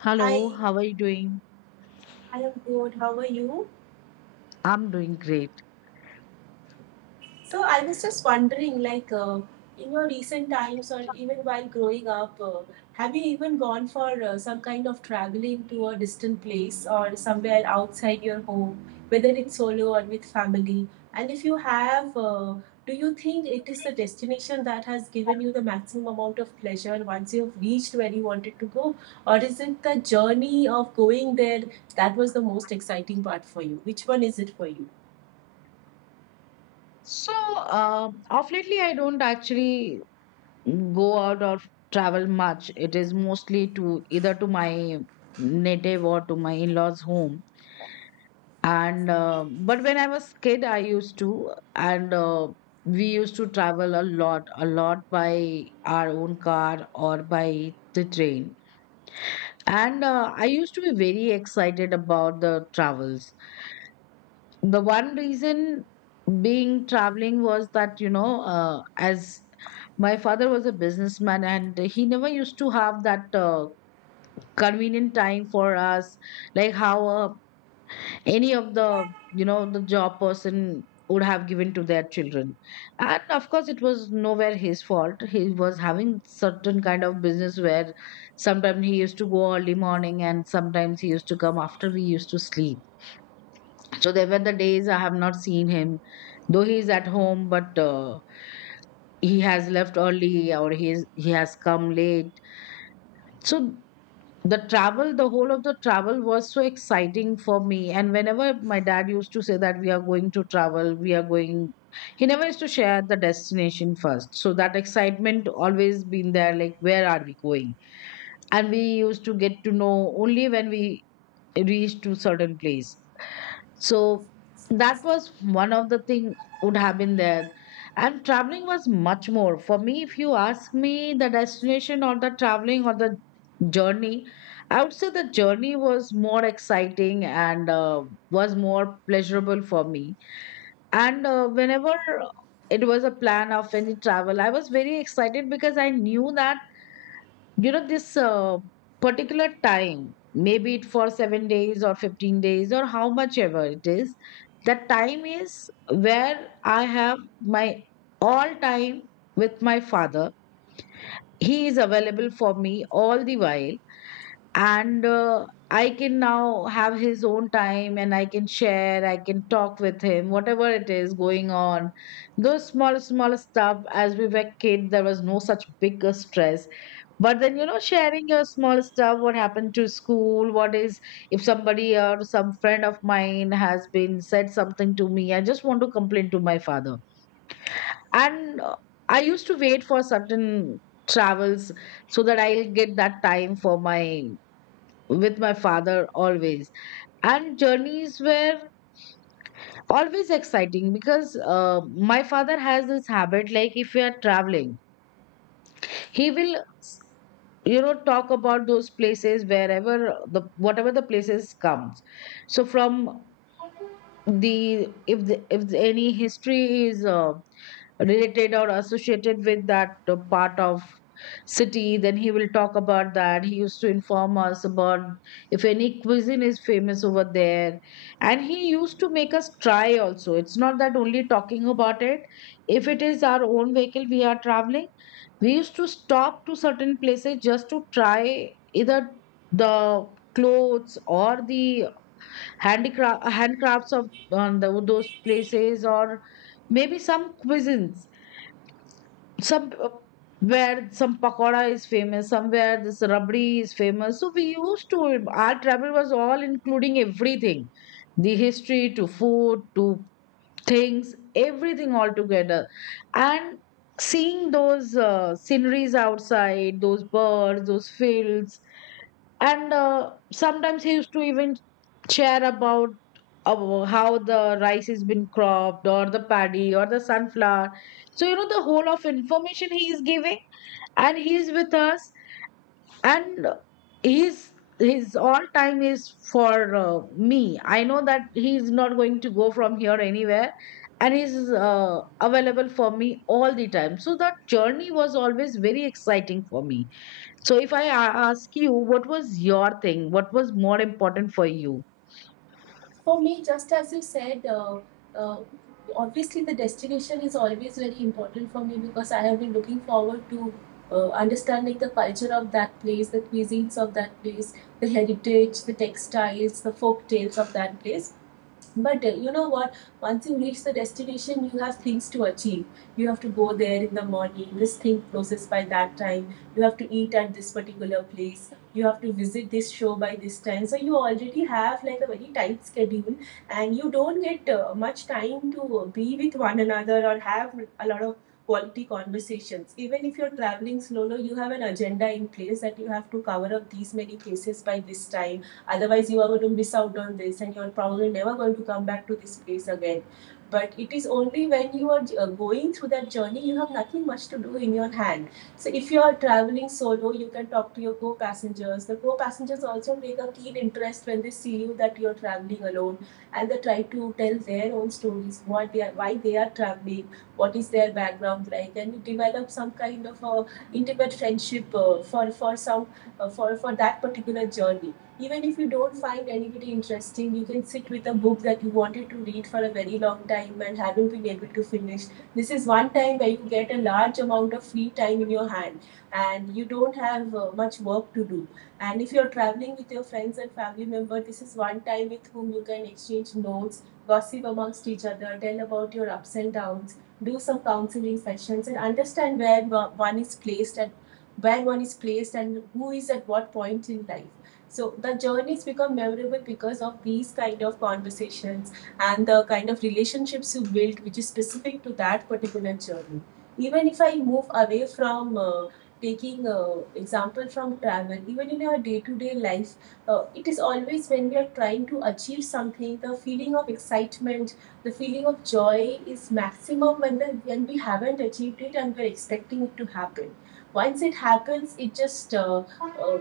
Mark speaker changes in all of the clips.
Speaker 1: Hello,
Speaker 2: Hi,
Speaker 1: how are you doing?
Speaker 2: I am good. How are you?
Speaker 1: I'm doing great.
Speaker 2: So I was just wondering, in your recent times or even while growing up, have you even gone for some kind of traveling to a distant place or somewhere outside your home, whether it's solo or with family? And if you have, do you think it is the destination that has given you the maximum amount of pleasure once you've reached where you wanted to go? Or is it the journey of going there that was the most exciting part for you? Which one is it for you?
Speaker 1: So, of lately, I don't actually go out or travel much. It is mostly to either to my native or to my in-laws' home. And but when I was kid, I used to, and we used to travel a lot, by our own car or by the train. And I used to be very excited about the travels. The one reason being traveling was that as my father was a businessman and he never used to have that convenient time for us, like how any of the, you know, the job person would have given to their children. And of course it was nowhere his fault. He was having certain kind of business where sometimes he used to go early morning and sometimes he used to come after we used to sleep. So there were the days I have not seen him, though he is at home, but he has left early or he has come late. So the travel, the whole of the travel, was so exciting for me. And whenever my dad used to say that we are going to travel, we are going, he never used to share the destination first. So that excitement always been there, like where are we going? And we used to get to know only when we reached to certain place. So that was one of the thing would have been there. And traveling was much more. For me, if you ask me the destination or the traveling or the journey, I would say the journey was more exciting and was more pleasurable for me. And whenever it was a plan of any travel, I was very excited because I knew that, you know, this particular time, maybe it for 7 days or 15 days or how much ever it is, that time is where I have my all time with my father. He is available for me all the while. And I can now have his own time, and I can share, I can talk with him whatever it is going on, those small small stuff. As we were kid, there was no such big stress, but then, you know, sharing your small stuff, what happened to school, what is, if somebody or some friend of mine has been said something to me, I just want to complain to my father. And I used to wait for certain travels so that I'll get that time for my, with my father always. And journeys were always exciting because my father has this habit, like if we are traveling, he will, you know, talk about those places wherever the whatever the places comes. So from the, if any history is related or associated with that part of city, then he will talk about that. He used to inform us about if any cuisine is famous over there, and he used to make us try also. It's not that only talking about it. If it is our own vehicle we are traveling, we used to stop to certain places just to try either the clothes or the handicraft handcrafts of those places, or maybe some cuisines, some, where some pakora is famous, somewhere this rabdi is famous. So we used to, our travel was all including everything, the history to food to things, everything all together. And seeing those sceneries outside, those birds, those fields. And sometimes he used to even share about how the rice has been cropped, or the paddy, or the sunflower. So, you know, the whole of information he is giving, and he is with us, and he's, his all time is for, me. I know that he is not going to go from here anywhere, and he's available for me all the time. So that journey was always very exciting for me. So if I ask you, what was your thing, what was more important for you?
Speaker 2: For me, just as you said, uh, obviously the destination is always very important for me because I have been looking forward to understanding the culture of that place, the cuisines of that place, the heritage, the textiles, the folk tales of that place. But you know what? Once you reach the destination, you have things to achieve. You have to go there in the morning, this thing closes by that time. You have to eat at this particular place. You have to visit this show by this time. So you already have like a very tight schedule, and you don't get much time to be with one another or have a lot of quality conversations. Even if you're traveling solo, you have an agenda in place that you have to cover up these many places by this time. Otherwise, you are going to miss out on this, and you're probably never going to come back to this place again. But it is only when you are going through that journey, you have nothing much to do in your hand. So if you are traveling solo, you can talk to your co-passengers. The co-passengers also take a keen interest when they see you that you're traveling alone, and they try to tell their own stories, what they are, why they are traveling, what is their background like, and you develop some kind of a intimate friendship for some for that particular journey. Even if you don't find anybody interesting, you can sit with a book that you wanted to read for a very long time and haven't been able to finish. This is one time where you get a large amount of free time in your hand, and you don't have much work to do. And if you're traveling with your friends and family members, this is one time with whom you can exchange notes, gossip amongst each other, tell about your ups and downs, do some counseling sessions, and understand where one is placed and who is at what point in life. So the journeys become memorable because of these kind of conversations and the kind of relationships you build, which is specific to that particular journey. Even if I move away from taking example from travel, even in our day-to-day life, it is always when we are trying to achieve something, the feeling of excitement, the feeling of joy is maximum when when we haven't achieved it and we're expecting it to happen. Once it happens, it just uh,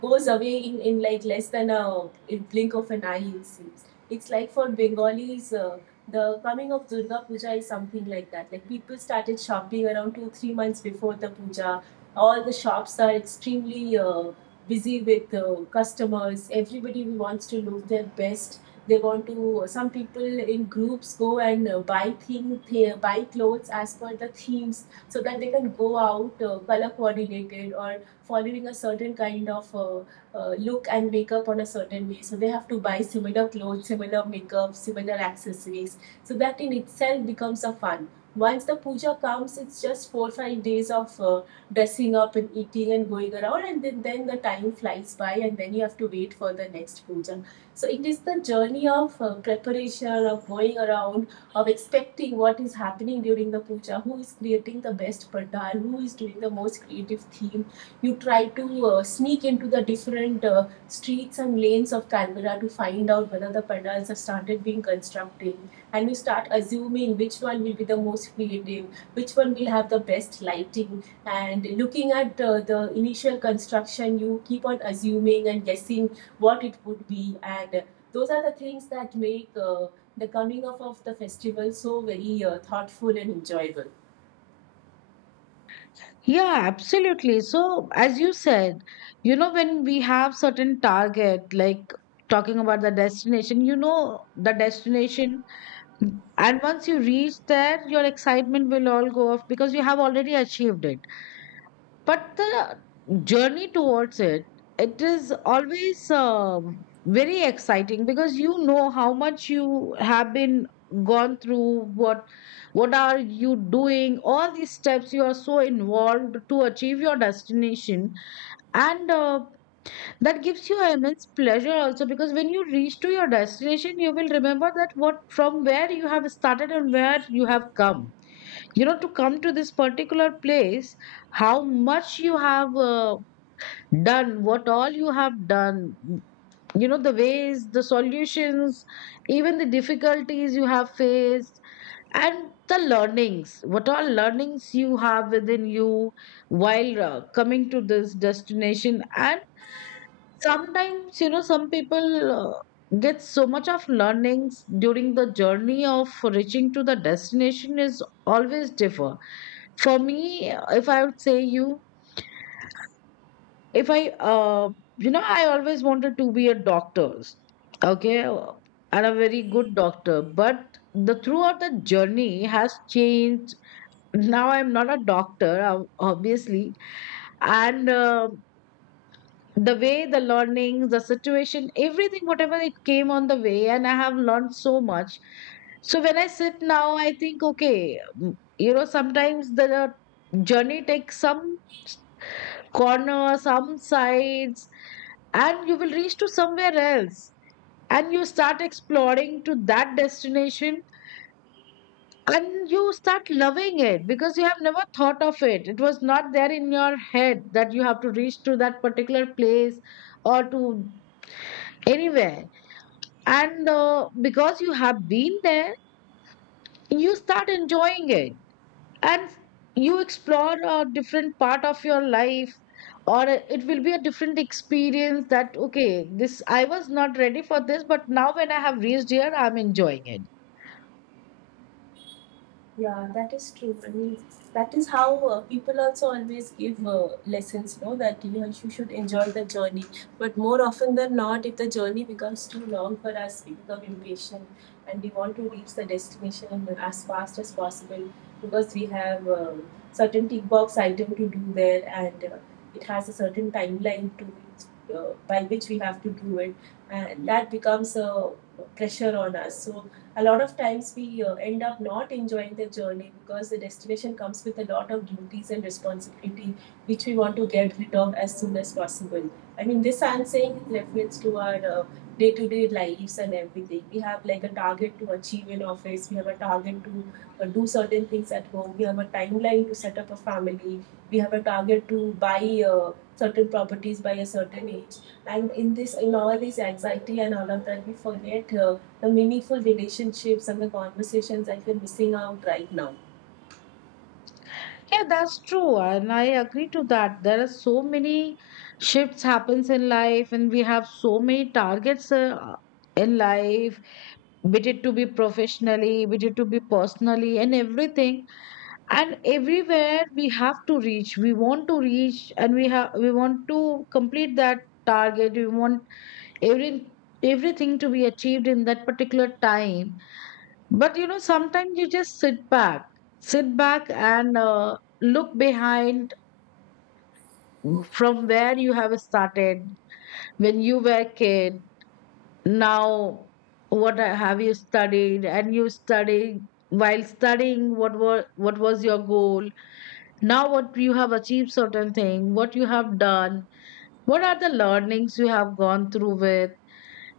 Speaker 2: goes away in like less than a in blink of an eye, it seems. It's like for bengalis, the coming of durga puja is something like that. Like people started shopping around 2 3 months before the puja. All the shops are extremely busy with customers. Everybody wants to look their best. They want to, some people in groups go and buy things, buy clothes as per the themes so that they can go out color coordinated or following a certain kind of look and makeup on a certain way. So they have to buy similar clothes, similar makeup, similar accessories. So that in itself becomes a fun. Once the puja comes, it's just 4 or 5 days of dressing up and eating and going around, and then the time flies by, and then you have to wait for the next puja. So it is the journey of preparation, of going around, of expecting what is happening during the puja, who is creating the best pandal, who is doing the most creative theme. You try to sneak into the different streets and lanes of Canberra to find out whether the pandals have started being constructed. And you start assuming which one will be the most creative, which one will have the best lighting. And looking at the initial construction, you keep on assuming and guessing what it would be. And those are the things that make the coming up of the festival so very thoughtful and enjoyable.
Speaker 1: Yeah, absolutely. So as you said, you know, when we have certain target, like talking about the destination, you know, the destination. And once you reach there, your excitement will all go off because you have already achieved it. But the journey towards it, it is always very exciting because you know how much you have been gone through, what are you doing, all these steps you are so involved to achieve your destination. And that gives you immense pleasure also, because when you reach to your destination, you will remember that what from where you have started and where you have come, you know, to come to this particular place, how much you have done, what all you have done, you know, the ways, the solutions, even the difficulties you have faced, and the learnings, what all learnings you have within you while coming to this destination. And sometimes, you know, some people get so much of learnings during the journey of reaching to the destination is always differ. For me, if I would say you, if I you know, I always wanted to be a doctor. Okay, and a very good doctor. But the throughout the journey has changed. Now I'm not a doctor, obviously. And the way, the learnings, the situation, everything, whatever it came on the way, and I have learned so much. So when I sit now, I think, okay, you know, sometimes the journey takes some corner, some sides, and you will reach to somewhere else, and you start exploring to that destination, and you start loving it because you have never thought of it. It was not there in your head that you have to reach to that particular place or to anywhere. And because you have been there, you start enjoying it, and you explore a different part of your life, or it will be a different experience, that okay, this I was not ready for this, but now when I have reached here, I'm enjoying it.
Speaker 2: Yeah, that is true. I mean, that is how people also always give lessons, no, that you know, you should enjoy the journey. But more often than not, if the journey becomes too long for us, we become impatient, and we want to reach the destination as fast as possible because we have certain tick box item to do there, and it has a certain timeline to which, by which we have to do it. And that becomes a pressure on us. So a lot of times we end up not enjoying the journey because the destination comes with a lot of duties and responsibility which we want to get rid of as soon as possible. I mean, this I'm saying refers to our day-to-day day-to-day lives, and everything we have like a target to achieve in office, we have a target to do certain things at home, we have a timeline to set up a family, we have a target to buy uh, certain properties by a certain age. And in all this anxiety and all of that, we forget the meaningful relationships and the conversations that we're missing out right now.
Speaker 1: Yeah, that's true, and I agree to that. There are so many shifts happens in life, and we have so many targets in life, be it to be professionally, be it to be personally, and everything. And everywhere we have to reach, we want to reach, and we want to complete that target. We want every, everything to be achieved in that particular time. But you know, sometimes you just sit back and look behind, from where you have started when you were a kid. Now what have you studied, and you study, while studying what were, what was your goal, now what you have achieved, certain thing what you have done, what are the learnings you have gone through with.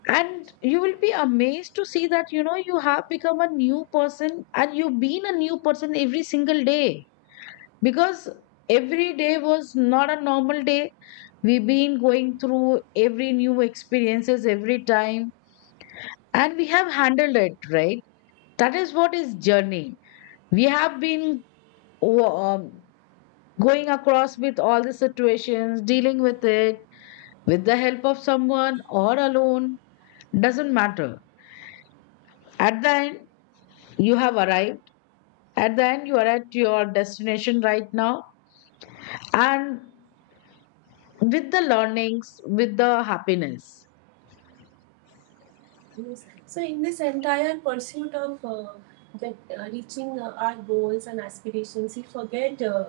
Speaker 1: And you will be amazed to see that, you know, you have become a new person, and you've been a new person every single day, because every day was not a normal day. We've been going through every new experiences every time, and we have handled it right. That is what is journey. We have been, um. going across with all the situations, dealing with it, with the help of someone or alone, doesn't matter. At the end, you have arrived. At the end, you are at your destination right now, and with the learnings, with the happiness.
Speaker 2: Yes. So in this entire pursuit of reaching our goals and aspirations, we forget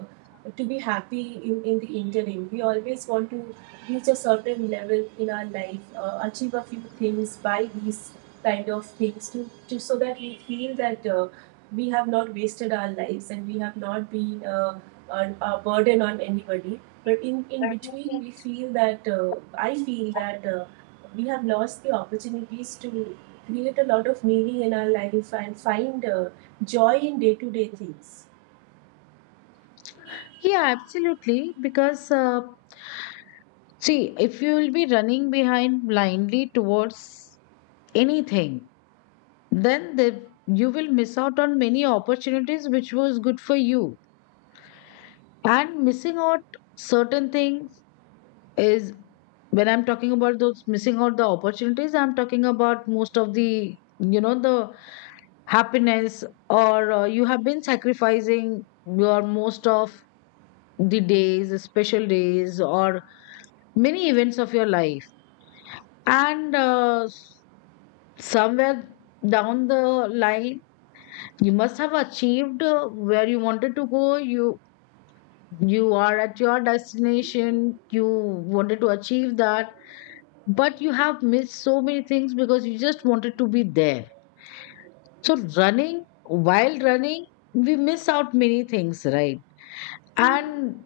Speaker 2: to be happy in the interim. We always want to reach a certain level in our life, achieve a few things, buy these kind of things to so that we feel that we have not wasted our lives and we have not been a burden on anybody. But in between, we feel that I feel that. We have lost the opportunities to create a lot of meaning in our life and find joy in day to day things.
Speaker 1: Yeah, absolutely. Because, see, if you will be running behind blindly towards anything, then the, you will miss out on many opportunities which was good for you. And missing out certain things is when I'm talking about those missing out the opportunities. I'm talking about most of the happiness, or you have been sacrificing your most of the days, special days, or many events of your life. And somewhere down the line, you must have achieved where you wanted to go. You are at your destination. You wanted to achieve that, but you have missed so many things because you just wanted to be there. So running, while running, we miss out many things, right? And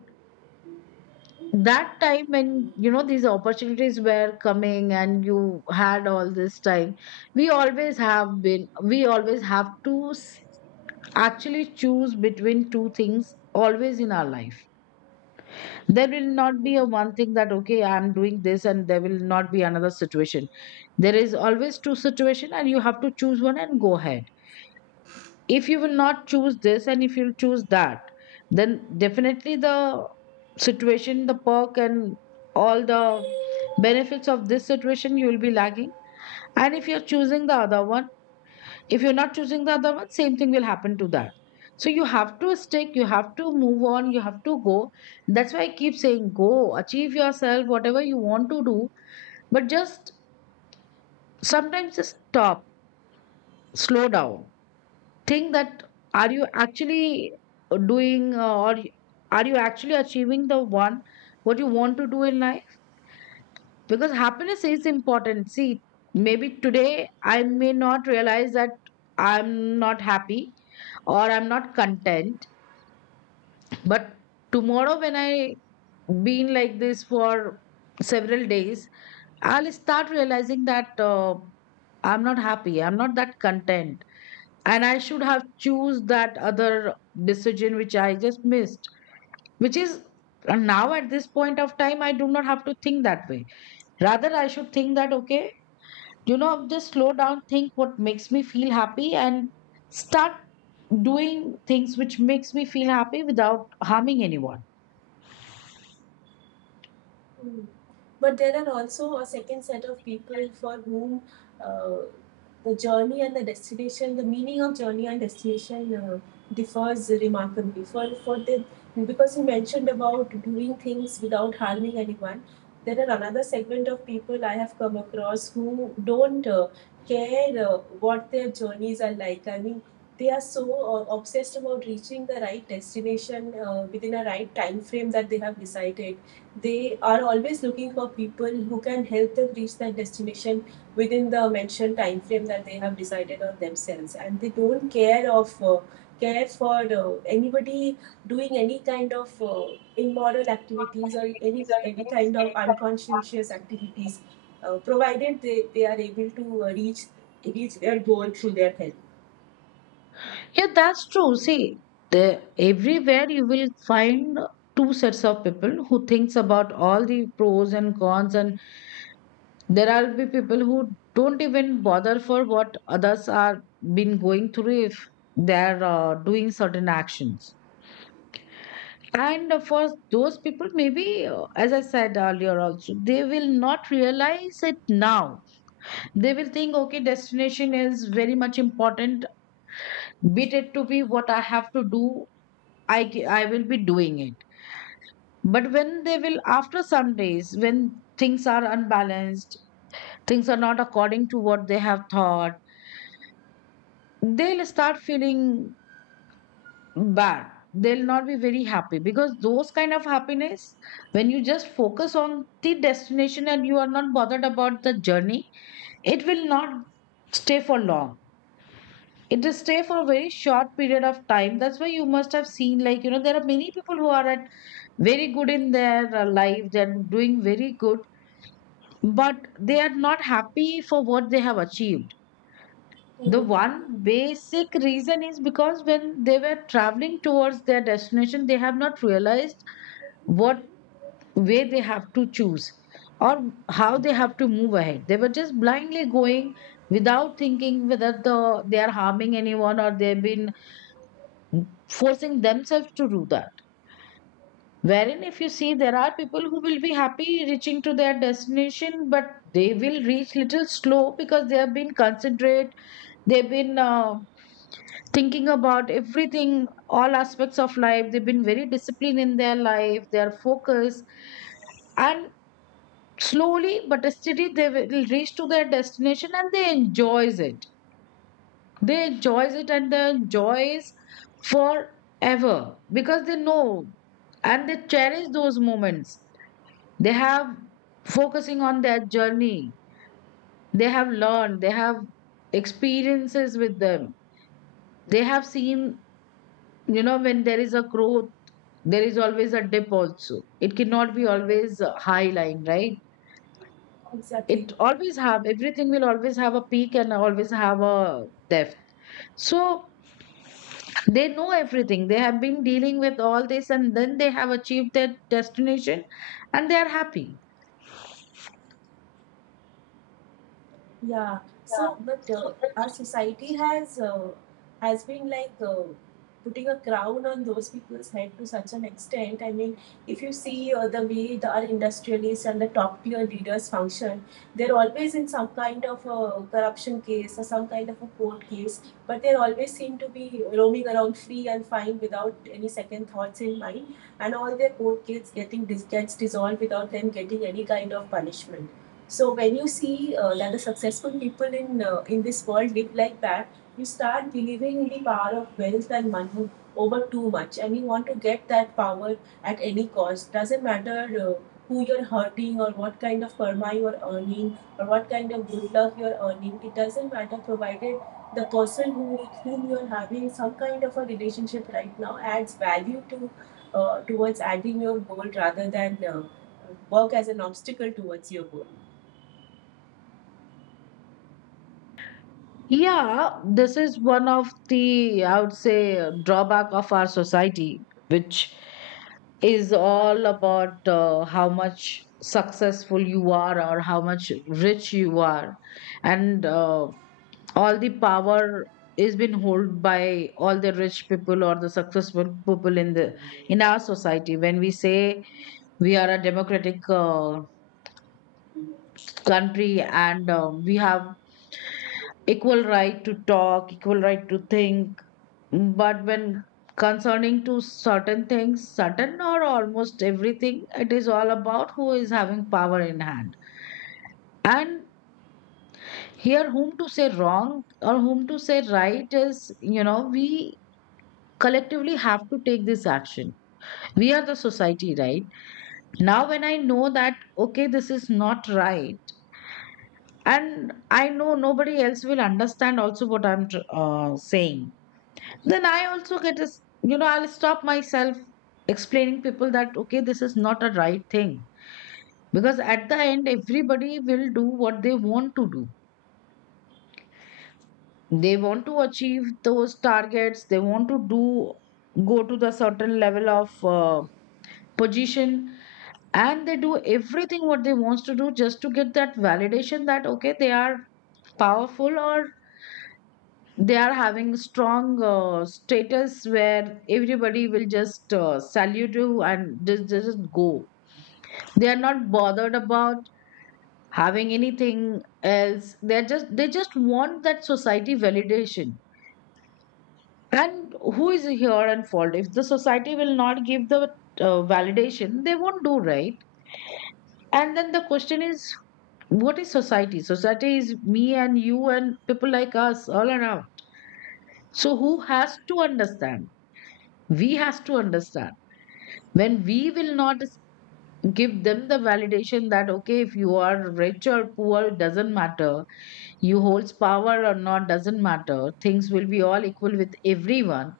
Speaker 1: that time, when you know these opportunities were coming and you had all this time, we always have to actually choose between two things always in our life. There will not be a
Speaker 2: Mm.
Speaker 1: one thing that okay, I'm doing this, and there will not be another situation. There is always two situation, and you have to choose one and go ahead. If you will not choose this and if you'll choose that, then definitely the situation, the perk, and all the benefits of this situation, you will be lagging. And if you're choosing the other one, if you're not choosing the other one, same thing will happen to that. So you have to stick, you have to move on, you have to go. That's why I keep saying go, achieve yourself whatever you want to do. But just sometimes just stop, slow down, think that are you actually doing, or are you actually achieving the one what you want to do in life? Because happiness is important, see. Maybe today I may not realize that I'm not happy or I'm not content, but tomorrow when I been like this for several days, I'll start realizing that I'm not happy, I'm not that content, and I should have choose that other decision which I just missed, which is and now at this point of time, I do not have to think that way. Rather, I should think that okay, you know, just slow down, think what makes me feel happy, and start doing things which makes me feel happy without harming anyone.
Speaker 2: Mm. But there are also a second set of people for whom uh, the journey and the destination, the meaning of journey and destination differs remarkably. For the because you mentioned about doing things without harming anyone, there are another segment of people I have come across who don't care what their journeys are like. I mean, they are so obsessed about reaching the right destination within a right time frame that they have decided. They are always looking for people who can help them reach their destination within the mentioned time frame that they have decided on themselves, and they don't care for anybody doing any kind of immoral activities or any kind of unconscientious activities, provided they are able to reach their goal through their help.
Speaker 1: Yeah, that's true, see. Everywhere you will find two sets of people who thinks about all the pros and cons. And there will be people who don't even bother for what others are been going through if they are doing certain actions. And for those people, maybe, as I said earlier also, they will not realize it now. They will think, okay, destination is very much important. Be it to be what I have to do, I will be doing it. But when they will, after some days, when things are unbalanced, things are not according to what they have thought, they'll start feeling bad. They'll not be very happy because those kind of happiness, when you just focus on the destination and you are not bothered about the journey, it will not stay for long. It will stay for a very short period of time. That's why you must have seen, like, you know, there are many people who are at very good in their life, they're doing very good, but they are not happy for what they have achieved. The
Speaker 2: Mhm.
Speaker 1: one basic reason is because when they were traveling towards their destination, they have not realized what way they have to choose, or how they have to move ahead. They were just blindly going without thinking whether they are harming anyone or they've been forcing themselves to do that. Wherein, if you see, there are people who will be happy reaching to their destination, but they will reach little slow because they have been considerate, they've been thinking about everything, all aspects of life. They've been very disciplined in their life, they are focused, and slowly but steadily they will reach to their destination and they enjoys it. They enjoys it, and they enjoys forever because they know, and they cherish those moments. They have focusing on their journey. They have learned. They have experiences with them. They have seen, you know, when there is a growth, there is always a dip also. It cannot be always high line, right?
Speaker 2: Exactly.
Speaker 1: it always have Everything will always have a peak and always have a depth. So they know everything, they have been dealing with all this, and then they have achieved their destination, and they are happy.
Speaker 2: Yeah. So, but our society has been like putting a crown on those people's head to such an extent. I mean, if you see the way our industrialists and the top tier leaders function, they're always in some kind of a corruption case or some kind of a court case, but they always seem to be roaming around free and fine without any second thoughts in mind, and all their court case gets dissolved without them getting any kind of punishment. So when you see that the successful people in this world live like that, you start believing in the power of wealth and money over too much, and you want to get that power at any cost. Doesn't matter uh, who you're hurting or what kind of karma you're earning or what kind of good luck you're earning. It doesn't matter, provided the person who with whom you're having some kind of a relationship right now adds value to towards adding your goal rather than work as an obstacle towards your goal.
Speaker 1: Yeah, this is one of the, I would say, drawback of our society, which is all about how much successful you are or how much rich you are. And all the power is been held by all the rich people or the successful people in the, in our society. When we say we are a democratic country and we have equal right to talk, equal right to think. But when concerning to certain things, certain or almost everything, it is all about who is having power in hand. And here, whom to say wrong or whom to say right is, you know, we collectively have to take this action. We are the society, right? Now, when I know that, okay, this is not right, and I know nobody else will understand also what I'm saying. Then I also you know, I'll stop myself explaining people that okay this is not a right thing, because at the end everybody will do what they want to do. They want to achieve those targets, they want to do, go to the certain level of uh, position, and they do everything what they wants to do just to get that validation that okay they are powerful, or they are having strong status where everybody will just salute you, and just go. They are not bothered about having anything else. They are just, they just want that society validation. And who is here and fault if the society will not give the validation, they won't do, right? And then the question is, what is society? Society is me and you and people like us all around. So who has to understand? We has to understand. When we will not give them the validation that okay if you are rich or poor it doesn't matter, you holds power or not doesn't matter, things will be all equal with everyone.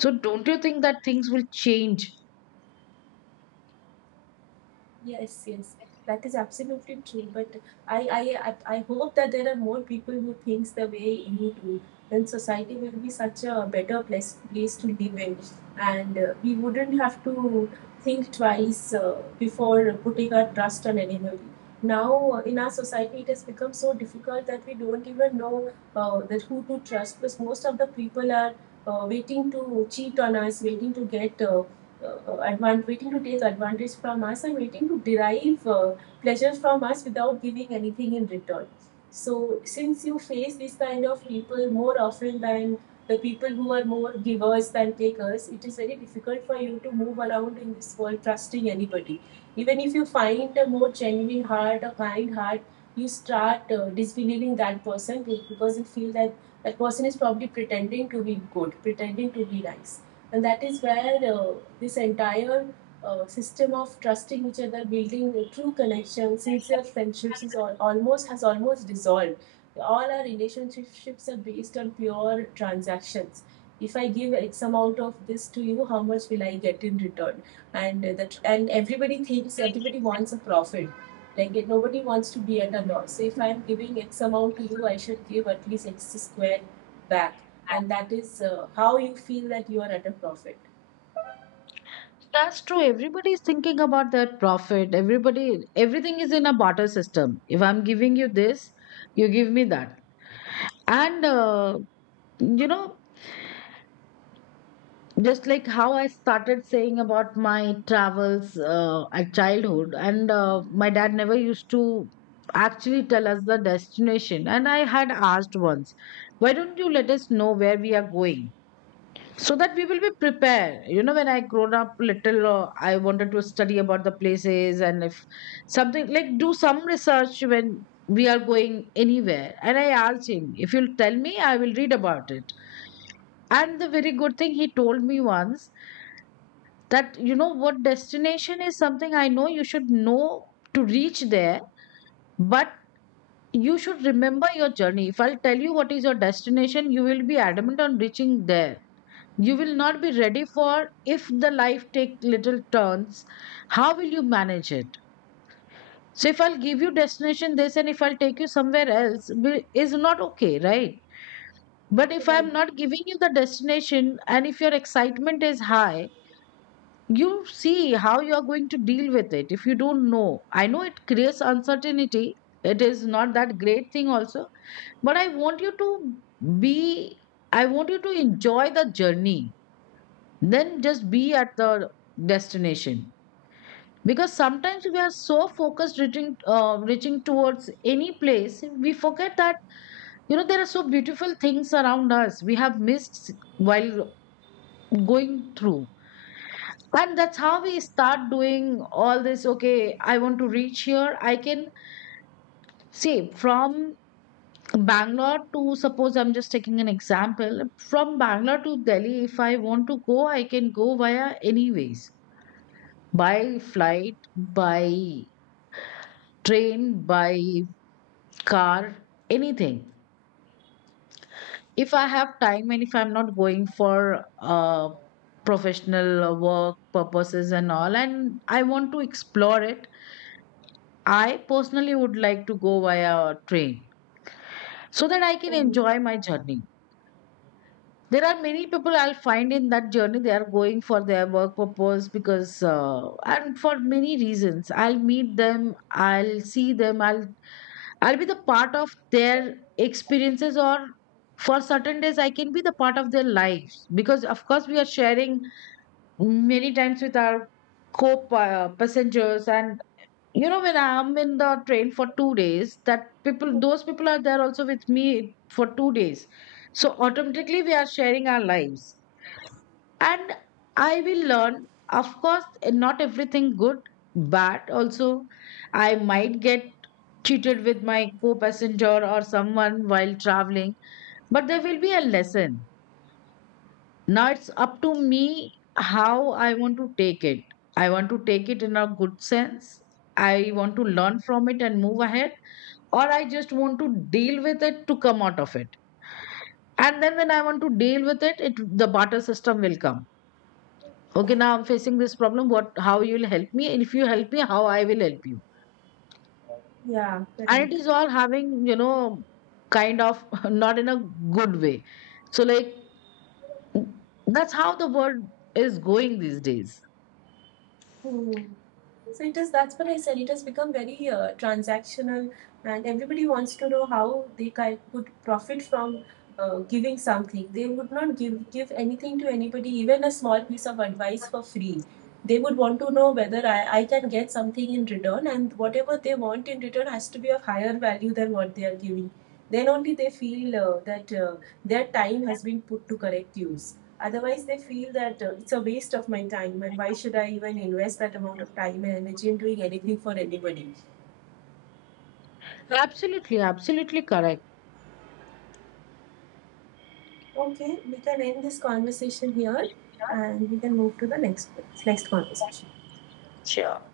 Speaker 1: So don't you think that things will change?
Speaker 2: Yes, yes, that is absolutely true. But I hope that there are more people who thinks the way you do. Then society will be such a better place to live in, and we wouldn't have to think twice before putting our trust on anybody. Now in our society, it has become so difficult that we don't even know that who to trust, because most of the people are waiting to cheat on us, waiting to get uh, waiting to take advantage from us and waiting to derive pleasure from us without giving anything in return. So, since you face these kind of people more often than the people who are more givers than takers, it is very difficult for you to move around in this world trusting anybody. Even if you find a more genuine heart, a kind heart, you start disbelieving that person because you feel that that person is probably pretending to be good, pretending to be nice, and that is where this entire system of trusting each other, building a true connections, sincere friendships is all, almost dissolved. All our relationships are based on pure transactions. If I give X amount of this to you, how much will I get in return? And that and everybody thinks, everybody wants a profit. Like it, nobody wants to be at a loss. So if I'm giving X amount to you, I should give at least X squared back, and that is how you feel that you are at a profit.
Speaker 1: That's true, everybody is thinking about their profit. Everybody, everything is in a barter system. If I'm giving you this, you give me that. And you know, just like how I started saying about my travels at childhood, and my dad never used to actually tell us the destination. And I had asked once, why don't you let us know where we are going so that we will be prepared? You know, when I grown up little, I wanted to study about the places and if something like do some research when we are going anywhere. And I asked him, if you'll tell me, I will read about it. And the very good thing he told me once, that you know what, destination is something I know, you should know to reach there, but you should remember your journey. If I'll tell you what is your destination, you will be adamant on reaching there. You will not be ready for, if the life take little turns, how will you manage it? So if I'll give you destination this and if I'll take you somewhere else, will- is not okay, right? But if
Speaker 2: Right.
Speaker 1: I'm not giving you the destination and if your excitement is high, you see how you are going to deal with it. If you don't know, I know it creates uncertainty. It is not that great thing also, but I want you to be, I want you to enjoy the journey, then just be at the destination. Because sometimes we are so focused reaching towards any place, we forget that, you know, there are so beautiful things around us we have missed while going through. And that's how we start doing all this. Okay, I want to reach here, I can say, from Bangalore to, suppose I'm just taking an example, from Bangalore to Delhi. If I want to go, I can go via any ways, by flight, by train, by car, anything. If I have time and if I'm not going for uh, professional work purposes and all, and I want to explore it, I personally would like to go via train so that I can
Speaker 2: Mhm.
Speaker 1: enjoy my journey. There are many people I'll find in that journey. They are going for their work purpose because, and for many reasons, I'll meet them. I'll see them. I'll be the part of their experiences, or for certain days I can be the part of their lives because, of course, we are sharing many times with our co-passengers. And you know, when I'm in the train for 2 days, that people, those
Speaker 2: Mhm.
Speaker 1: people are there also with me for 2 days. So automatically we are sharing our lives. And I will learn, of course, not everything good, but also I might get cheated with my co-passenger or someone while traveling. But there will be a lesson. Now it's up to me how I want to take it. I want to take it in a good sense, I want to learn from it and move ahead, or I just want to deal with it to come out of it. And then when I want to deal with it, it the barter system will come. Okay, now I'm facing this problem. What? How you'll help me? And if you help me, how I will help you?
Speaker 2: Yeah,
Speaker 1: And it
Speaker 2: correct.
Speaker 1: is all having, you know, kind of not in a good way. So like, that's how the world is going these days.
Speaker 2: Mhm. So it is, that's what I said, it has become very transactional, and everybody wants to know how they could profit from giving something. They would not give anything to anybody, even a small piece of advice for free. They would want to know whether I can get something in return, and whatever they want in return has to be of higher value than what they are giving. Then only they feel that their time has been put to correct use. Otherwise, they feel that it's a waste of my time, and why should I even invest that amount of time and energy in doing anything for anybody?
Speaker 1: Absolutely, absolutely correct.
Speaker 2: Okay, we can end this conversation here, and we can move to the next conversation.
Speaker 1: Sure.